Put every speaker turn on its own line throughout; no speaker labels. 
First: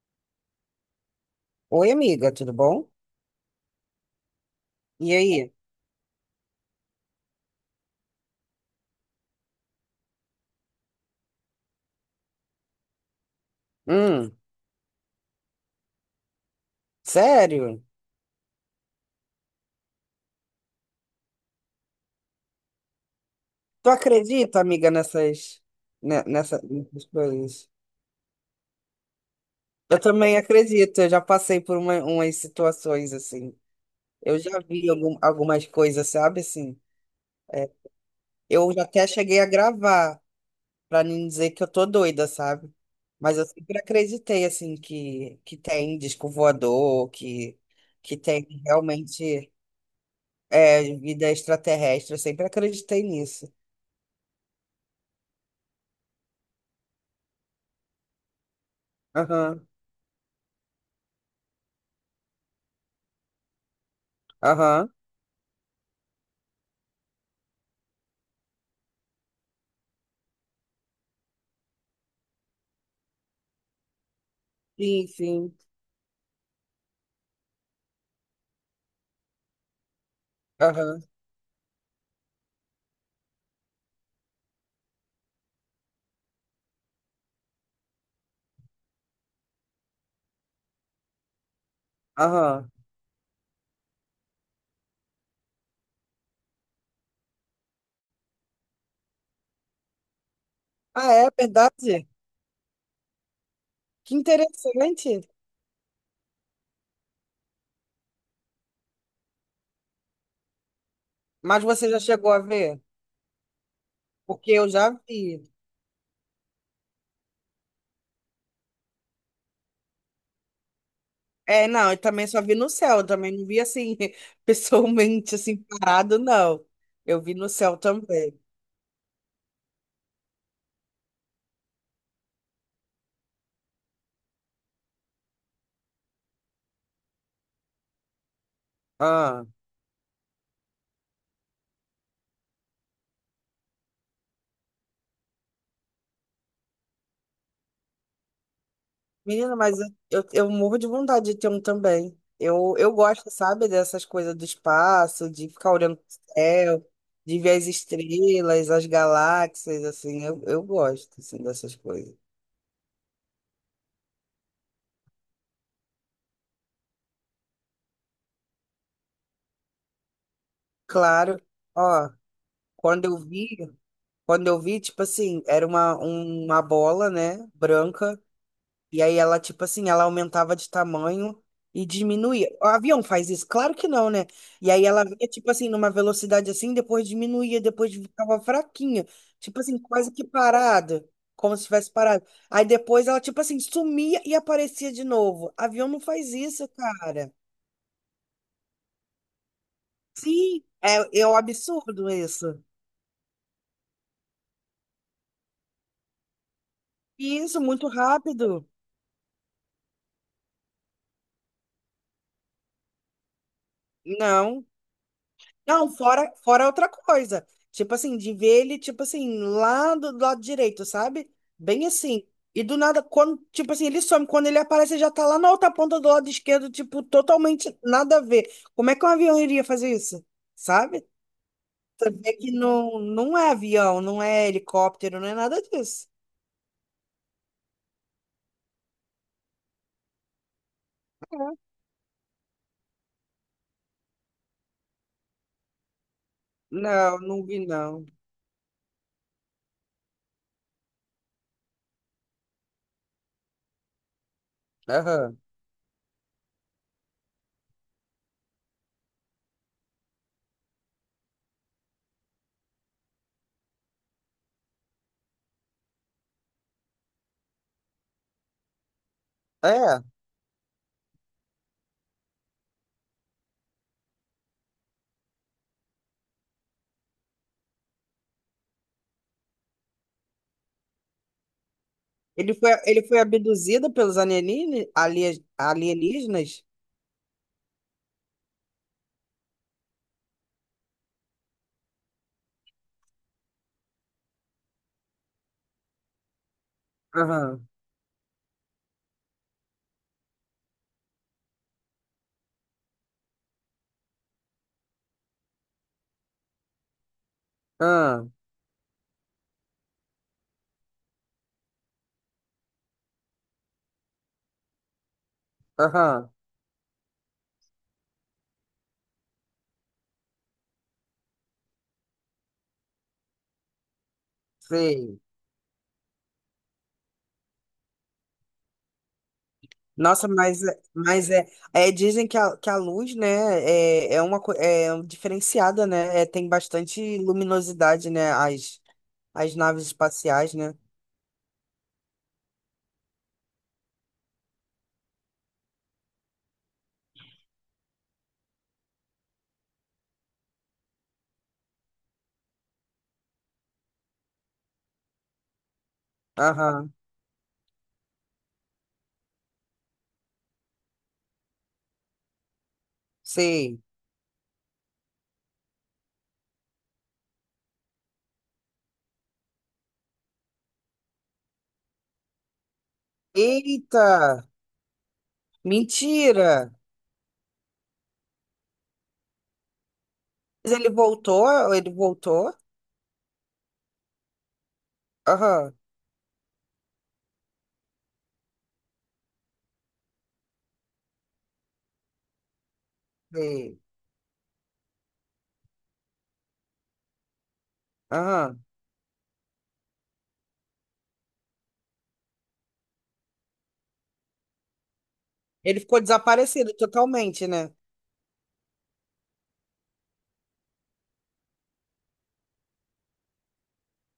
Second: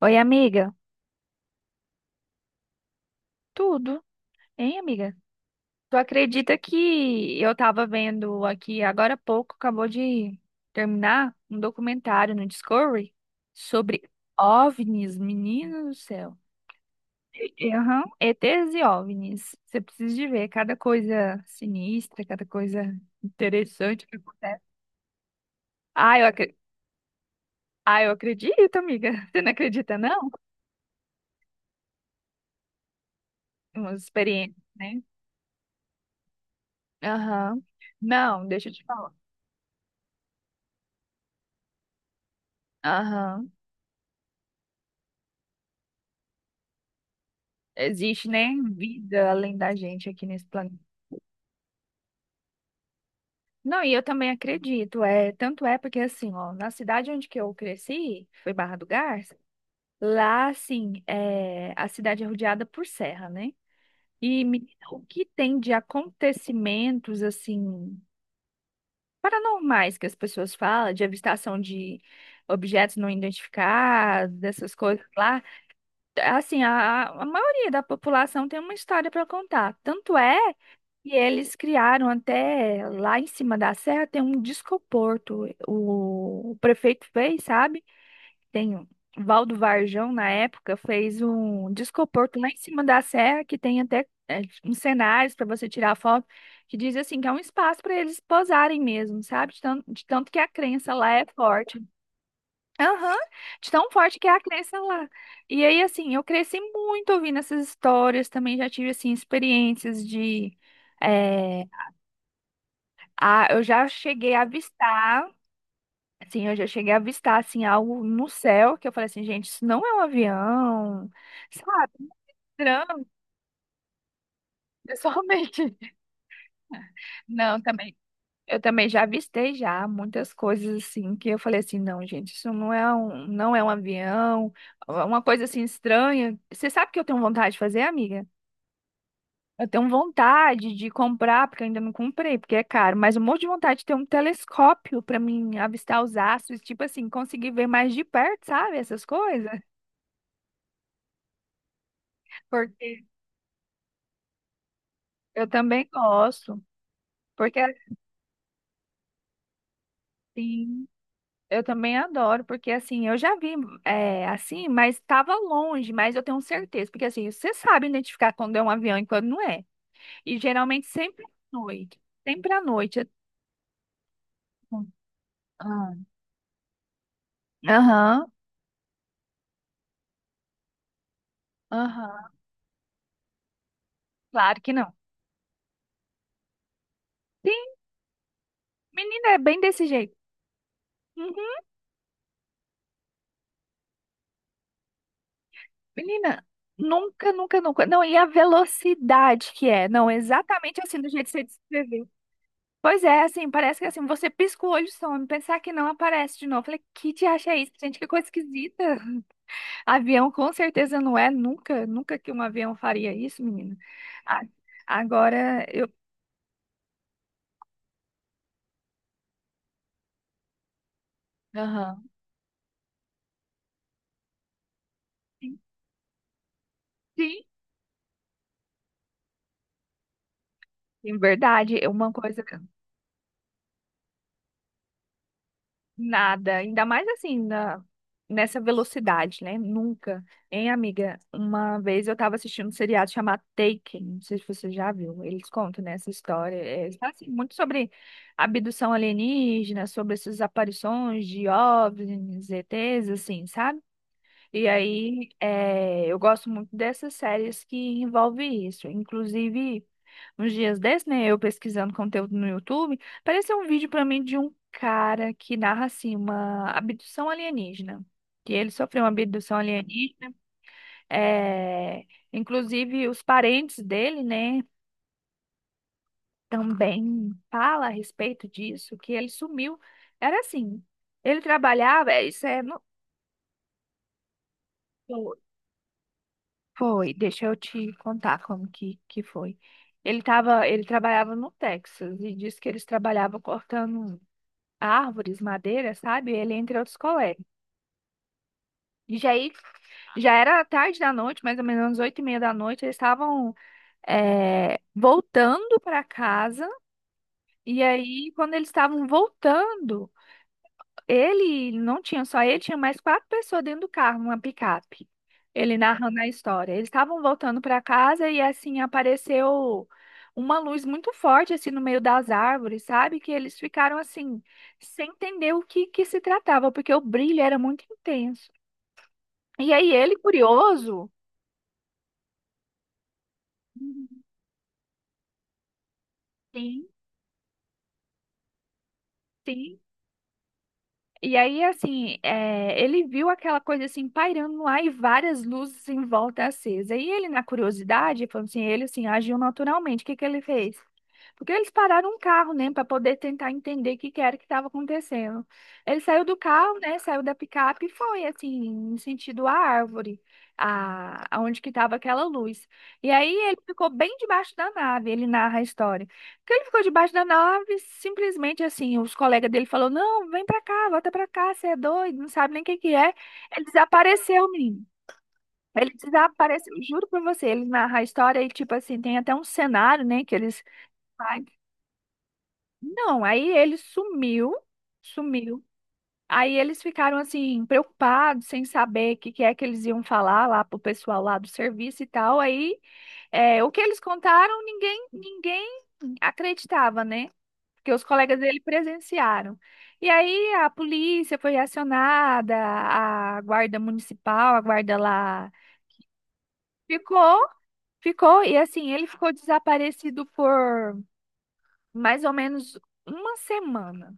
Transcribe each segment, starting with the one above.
Oi, amiga.
Oi, amiga, tudo bom?
Tudo, hein, amiga?
E aí?
Tu acredita que eu tava vendo aqui agora há pouco, acabou de terminar um documentário no Discovery sobre
Hum,
OVNIs, menino do céu.
sério?
Aham, ETs e OVNIs. Você precisa de ver cada coisa sinistra, cada coisa
Tu
interessante que
acredita,
acontece.
amiga,
Ah, eu, acre-
nessas coisas?
ah, eu acredito, amiga. Você não acredita,
Eu
não?
também acredito, eu já passei por umas situações assim.
Umas
Eu já
experiências,
vi
né?
algumas coisas, sabe? Assim,
Aham. Não, deixa eu
eu já
te
até
falar.
cheguei a gravar, pra não dizer que eu tô doida, sabe? Mas eu
Aham.
sempre acreditei, assim, que tem disco voador, que
Existe,
tem
né, vida
realmente
além da gente aqui nesse planeta.
é, vida extraterrestre, eu sempre acreditei nisso.
Não, e eu também acredito, é, tanto é porque assim, ó, na cidade onde que eu cresci, foi Barra do Garça,
Aham.
lá assim, é, a cidade é rodeada por serra, né? E menina,
Aham.
o que tem de acontecimentos assim paranormais que as pessoas falam, de avistação de objetos não identificados, dessas coisas
Sim,
lá,
sim.
assim, a maioria da população tem uma história para contar. Tanto é.
Aham.
E eles criaram até lá em cima da serra tem um discoporto. O prefeito fez, sabe? Tem o Valdo Varjão na época fez um discoporto lá em
Aham.
cima da serra que tem até, é, uns cenários para você tirar foto, que diz assim que é um espaço para eles posarem mesmo, sabe? De tanto que a crença lá
Ah,
é
é
forte.
verdade?
Aham, de tão
Que
forte que é a crença lá.
interessante.
E aí assim, eu cresci muito ouvindo essas histórias, também já tive assim experiências de
Mas
eh,
você já chegou a ver?
ah, eu já cheguei a
Porque eu já
avistar,
vi.
assim, algo no céu, que eu falei assim, gente, isso não é um avião,
É, não,
sabe?
eu também só vi no céu,
Mostrando
eu também não vi assim, pessoalmente, assim,
pessoalmente.
parado, não. Eu vi no
Não,
céu
também,
também.
eu também já avistei já muitas coisas, assim, que eu falei assim, não, gente, isso não é um avião, é uma coisa, assim, estranha. Você sabe o que eu tenho vontade de fazer, amiga?
Ah.
Eu tenho vontade de comprar, porque eu ainda não comprei, porque é caro, mas um monte de vontade de ter um telescópio para mim avistar os astros, tipo assim, conseguir ver mais de perto, sabe? Essas coisas.
Menina, mas eu morro de vontade de ter um também. Eu
Porque
gosto, sabe, dessas coisas do espaço,
eu
de ficar
também
olhando pro
gosto.
céu, de ver
Porque
as estrelas, as galáxias, assim, eu
assim,
gosto, assim,
eu
dessas
também
coisas.
adoro, porque assim, eu já vi, é, assim, mas estava longe, mas eu tenho certeza, porque assim, você sabe identificar quando é um avião e quando não é. E geralmente sempre à
Claro,
noite.
ó,
Sempre à
quando
noite.
eu vi, quando eu vi, tipo assim, era
Ah.
uma bola, né, branca,
Aham,
e aí ela, tipo assim, ela aumentava de tamanho e
aham,
diminuía. O avião faz isso? Claro que não, né?
claro
E
que
aí
não.
ela vinha, tipo assim, numa velocidade assim, depois diminuía,
Sim.
depois ficava fraquinha,
Menina, é bem
tipo assim,
desse
quase
jeito.
que parada, como
Uhum.
se tivesse parado. Aí depois ela, tipo assim, sumia e aparecia de novo. Avião não faz
Menina,
isso,
nunca,
cara.
nunca, nunca. Não, e a velocidade que é. Não,
Sim,
exatamente assim, do
é,
jeito
é
que
um
você descreveu.
absurdo isso.
Pois é, assim, parece que assim, você pisca o olho e some, pensar que não aparece de novo. Eu falei, que te acha
Isso,
isso?
muito
Gente, que coisa
rápido.
esquisita. Avião com certeza não é, nunca, nunca que um avião faria isso, menina. A-
Não,
Agora eu.
não, fora outra coisa. Tipo assim, de ver ele, tipo assim, lá do lado direito, sabe? Bem
Aham.
assim. E do nada, quando, tipo assim, ele some, quando ele aparece, ele já tá lá na outra ponta do lado esquerdo, tipo,
Sim,
totalmente nada a ver. Como é que um avião iria fazer isso? Sabe?
sim, verdade. Uma
É
coisa.
que não, não é avião, não é helicóptero, não é nada disso.
Nada, ainda mais assim, nessa velocidade, né? Nunca. Hein, amiga? Uma vez eu tava assistindo um seriado chamado Taken, não sei se você já viu. Eles contam, né, essa história. É, tá,
Não,
assim,
não
muito
vi,
sobre
não.
abdução alienígena, sobre essas aparições de OVNIs, ETs, assim, sabe? E aí,
Aham.
eu gosto muito dessas séries que envolvem isso. Inclusive, uns dias desses, né, eu pesquisando conteúdo no YouTube, apareceu um vídeo pra mim de um cara que narra, assim, uma abdução alienígena. Que ele sofreu uma abdução
É.
alienígena. Eh, Inclusive, os parentes dele, né, também fala a respeito disso, que ele sumiu. Era assim, ele trabalhava, isso é...
Ele foi abduzido pelos alienígenas?
no-
Alienígenas?
Foi, deixa eu te contar como que foi. Ele trabalhava no Texas e disse que eles trabalhavam cortando árvores, madeira, sabe? Ele entre outros colegas.
Aham.
E já aí, já era tarde da noite, mais ou menos 8h30 da noite, eles estavam voltando para casa. E aí,
Aham.
quando eles estavam voltando, ele não tinha só ele, tinha mais quatro pessoas dentro do carro, uma picape. Ele narrando a
Aham.
história. Eles estavam voltando para casa e assim apareceu uma luz muito forte assim no meio das árvores, sabe? Que eles ficaram assim sem
Sei.
entender o que que se tratava, porque o brilho era muito intenso. E aí ele,
Nossa,
curioso,
mas é, é, dizem que a luz, né, é, é uma é um diferenciada, né? É, tem
sim,
bastante luminosidade, né? As
sim.
naves espaciais, né?
E aí, assim, é, ele viu aquela coisa assim pairando lá e várias luzes em volta acesa. E ele, na curiosidade, falou assim, ele assim, agiu naturalmente. O que que ele fez? Porque eles pararam um carro, né, para poder tentar entender o que que era que estava acontecendo. Ele saiu do carro,
Aham,
né, saiu da picape e foi, assim, em sentido à árvore, aonde que estava aquela luz. E aí ele
sei.
ficou bem debaixo da nave, ele narra a história. Que ele ficou debaixo da nave, simplesmente assim, os colegas dele falou: "Não, vem pra cá, volta pra cá, você é doido, não sabe nem o que que é". Ele
Eita,
desapareceu, menino. Ele
mentira!
desapareceu, juro pra você, ele narra a história e tipo assim, tem até um cenário, né, que eles.
Mas ele
Ai,
voltou, ele voltou?
não, aí ele sumiu, sumiu.
Aham,
Aí eles ficaram assim preocupados, sem saber o que que é que eles iam falar lá pro pessoal lá do serviço e tal. Aí, é, o
sei.
que eles contaram, ninguém, ninguém acreditava, né? Que os colegas dele
Aham.
presenciaram. E aí a polícia foi acionada, a guarda municipal, a guarda lá
Ele ficou desaparecido totalmente,
ficou,
né?
ficou, e assim, ele ficou desaparecido por mais ou menos uma semana,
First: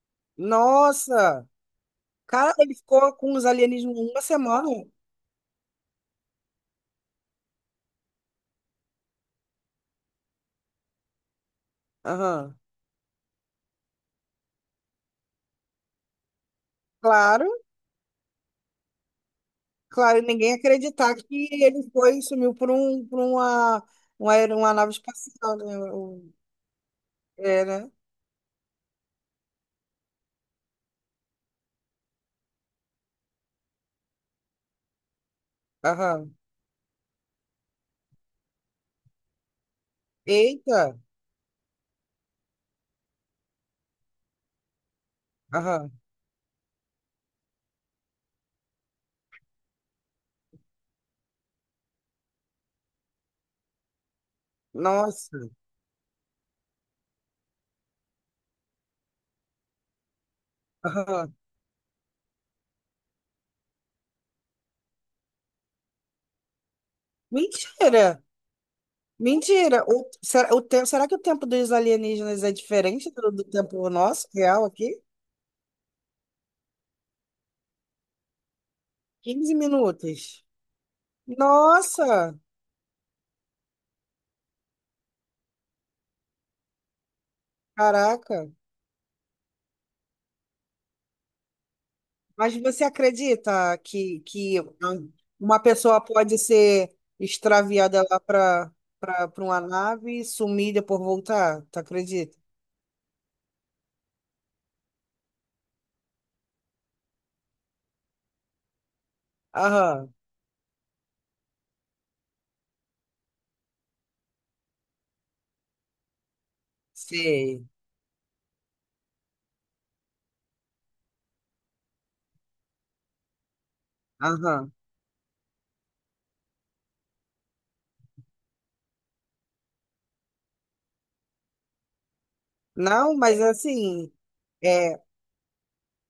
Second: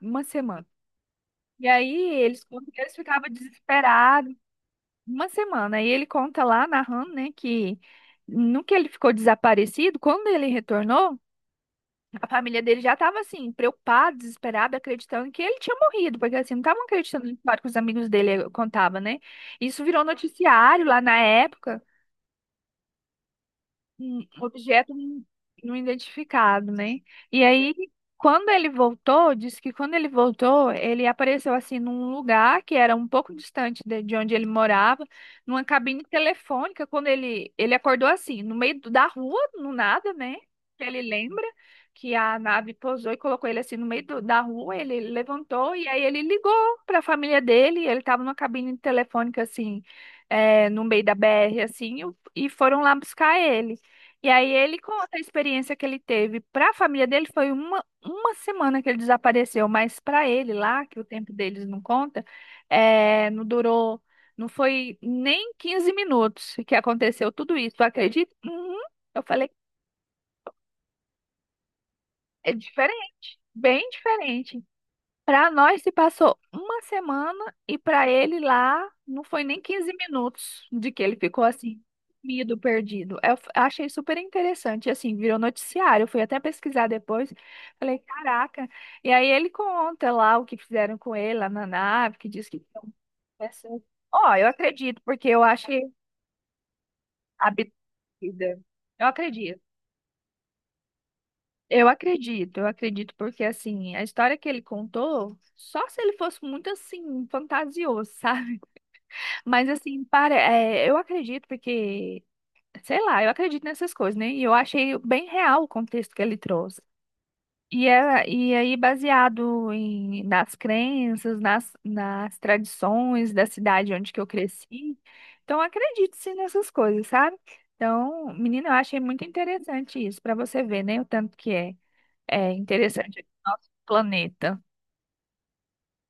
uma semana.
Nossa!
E aí eles,
Cara, ele
eles
ficou
ficavam
com os alienígenas uma
desesperados,
semana.
uma semana. E ele conta lá, narrando, né, que no que ele ficou desaparecido, quando ele retornou, a
Aham.
família dele já estava assim, preocupada, desesperada, acreditando que ele tinha morrido, porque assim, não estavam acreditando na
Claro.
história que os amigos dele contavam, né? Isso virou
Claro, ninguém ia
noticiário lá na
acreditar que
época.
ele foi e sumiu por uma,
Um
uma nave
objeto
espacial,
não
né? O-
identificado, né? E
É,
aí,
né?
quando ele voltou, disse que quando ele voltou, ele apareceu assim num lugar que era um pouco distante de onde ele morava, numa cabine
Aham.
telefônica. Quando ele acordou assim, no meio do- da rua, no nada, né? Que
Eita!
ele lembra que a nave pousou e colocou ele assim no meio do- da rua. Ele levantou e
Aham.
aí ele ligou para a família dele. Ele estava numa cabine telefônica assim, é, no meio da BR assim, e foram lá buscar ele. E aí ele conta a
Nossa!
experiência que ele teve. Para a família dele foi uma semana que ele desapareceu, mas para ele lá, que o tempo
Aham.
deles não conta, é, não durou, não foi nem 15 minutos que aconteceu tudo isso. Tu
Mentira!
acredita? Uhum. Eu falei,
Mentira! Será, o tempo, será que o tempo dos alienígenas é
é
diferente
diferente,
do
bem
tempo nosso,
diferente.
real aqui?
Para nós se passou uma semana e para ele lá não foi
15
nem 15
minutos.
minutos de que ele ficou assim,
Nossa!
sumido, perdido. Achei super interessante, assim, virou noticiário. Eu fui até pesquisar depois. Falei,
Caraca!
caraca. E aí ele conta lá o que fizeram com ele lá na nave, que diz
Mas
que são
você acredita
pessoas. Ó, eu
que
acredito, porque eu
uma
achei
pessoa pode ser
absurda.
extraviada lá
Eu
para
acredito.
uma nave e sumir e depois voltar? Tu
Eu
acredita?
acredito, eu acredito, porque assim, a história que ele contou, só se ele fosse muito assim, fantasioso, sabe? Mas assim,
Aham,
para, é, eu acredito porque, sei lá, eu acredito nessas coisas, né? E eu achei bem real o contexto que ele trouxe.
sei.
E, é, e aí, baseado nas crenças, nas tradições da cidade onde que eu
Aham.
cresci, então eu acredito sim nessas coisas, sabe? Então, menina, eu achei muito interessante isso, para você ver, né? O tanto que é, é
Não,
interessante
mas
o nosso
assim,
planeta.
é,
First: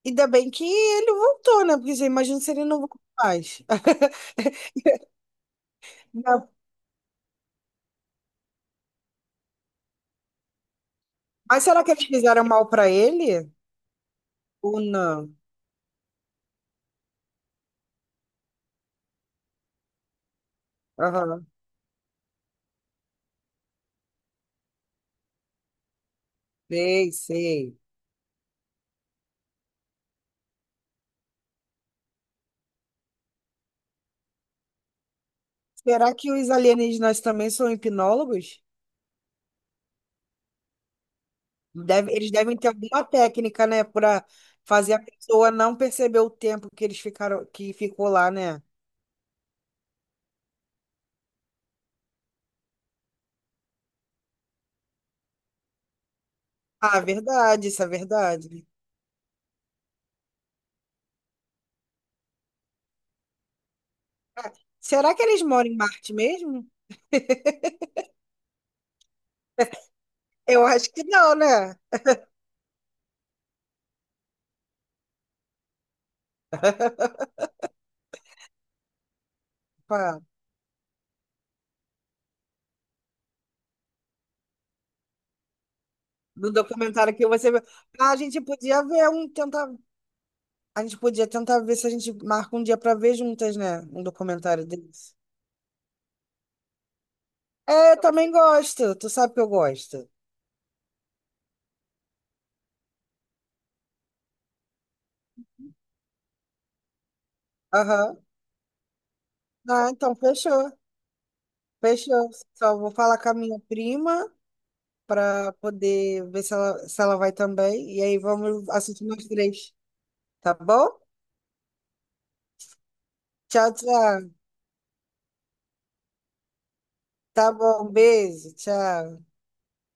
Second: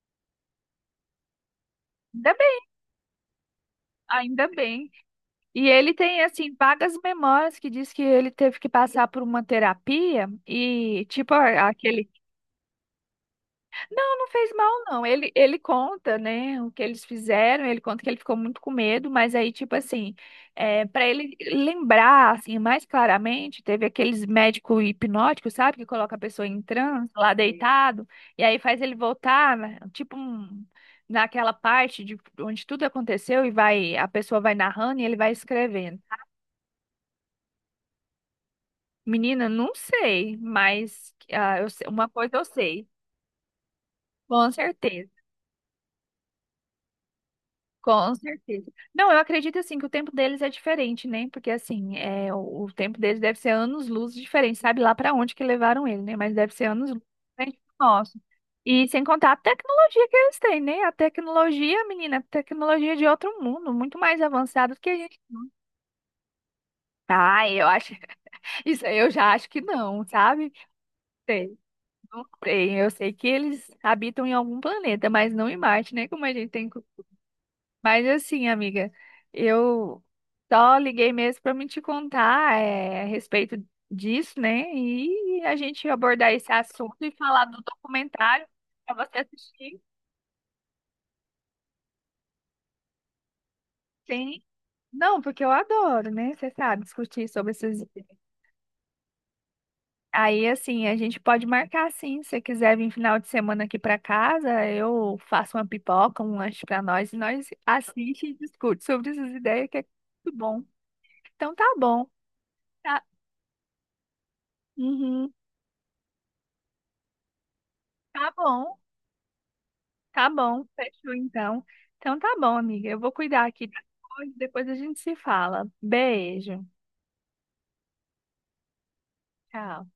ainda bem que ele voltou, né? Porque você
Ainda
imagina se
bem,
ele não voltou mais.
ainda bem. E ele tem,
Não.
assim, vagas memórias que diz que ele teve que passar por uma terapia e, tipo,
Mas será que eles
aquele.
fizeram mal para ele?
Não, não fez mal,
Ou
não. Ele,
não?
ele conta, né, o que eles fizeram, ele conta que ele ficou muito com medo, mas aí, tipo assim, é, para ele
Aham,
lembrar, assim, mais claramente, teve aqueles médicos hipnóticos, sabe, que coloca a pessoa em transe,
sei,
lá
sei.
deitado, e aí faz ele voltar, né, tipo, um. Naquela parte de onde tudo aconteceu e vai, a pessoa vai narrando e ele vai escrevendo.
Será que os alienígenas também são hipnólogos?
Menina, não sei, mas ah, uma
Deve- eles
coisa eu
devem ter
sei,
alguma técnica, né, para
com
fazer a
certeza,
pessoa não perceber o tempo que eles ficaram, que ficou
com
lá, né?
certeza. Não, eu acredito assim que o tempo deles é diferente, né? Porque assim, é, o tempo deles deve ser anos-luz diferente, sabe lá pra onde que levaram ele, né? Mas deve ser
Ah,
anos-luz diferente
verdade,
do
isso é
nosso.
verdade.
E sem contar a tecnologia que eles têm, né? A tecnologia, menina, a tecnologia de outro mundo, muito mais
Ah,
avançada do que a
será
gente.
que eles moram em Marte mesmo?
Ah, eu acho, isso aí eu já acho que não, sabe?
Eu acho que não, né?
Não sei, eu sei que eles habitam em algum planeta, mas não em Marte, né? Como a gente tem. Mas assim, amiga, eu
Pá,
só liguei mesmo para me te contar, é, a respeito disso, né? E a gente abordar esse
no
assunto e
documentário que
falar
você
do
viu. Ah, a gente
documentário
podia
para
ver
você
um, tentar,
assistir.
a gente podia tentar ver se a gente marca um dia para ver juntas, né? Um
Sim.
documentário desse.
Não, porque eu adoro, né? Você sabe, discutir sobre esses.
É, eu também gosto. Tu sabe que eu gosto.
Aí, assim, a gente pode marcar sim. Se você quiser vir final de semana aqui para casa, eu faço uma pipoca, um lanche para nós e nós
Aham.
assiste e discute sobre essas ideias que é
Ah, então
muito bom.
fechou.
Então tá bom.
Fechou. Só vou
Tá,
falar com a minha prima,
uhum,
para poder ver se ela, se ela vai também. E aí
tá
vamos
bom,
assistir nós três,
tá
tá
bom.
bom?
Fechou então. Então tá bom, amiga. Eu vou cuidar aqui
Tchau,
das
tchau.
coisas, depois a gente se fala. Beijo.
Tá bom, beijo, tchau.
Tchau.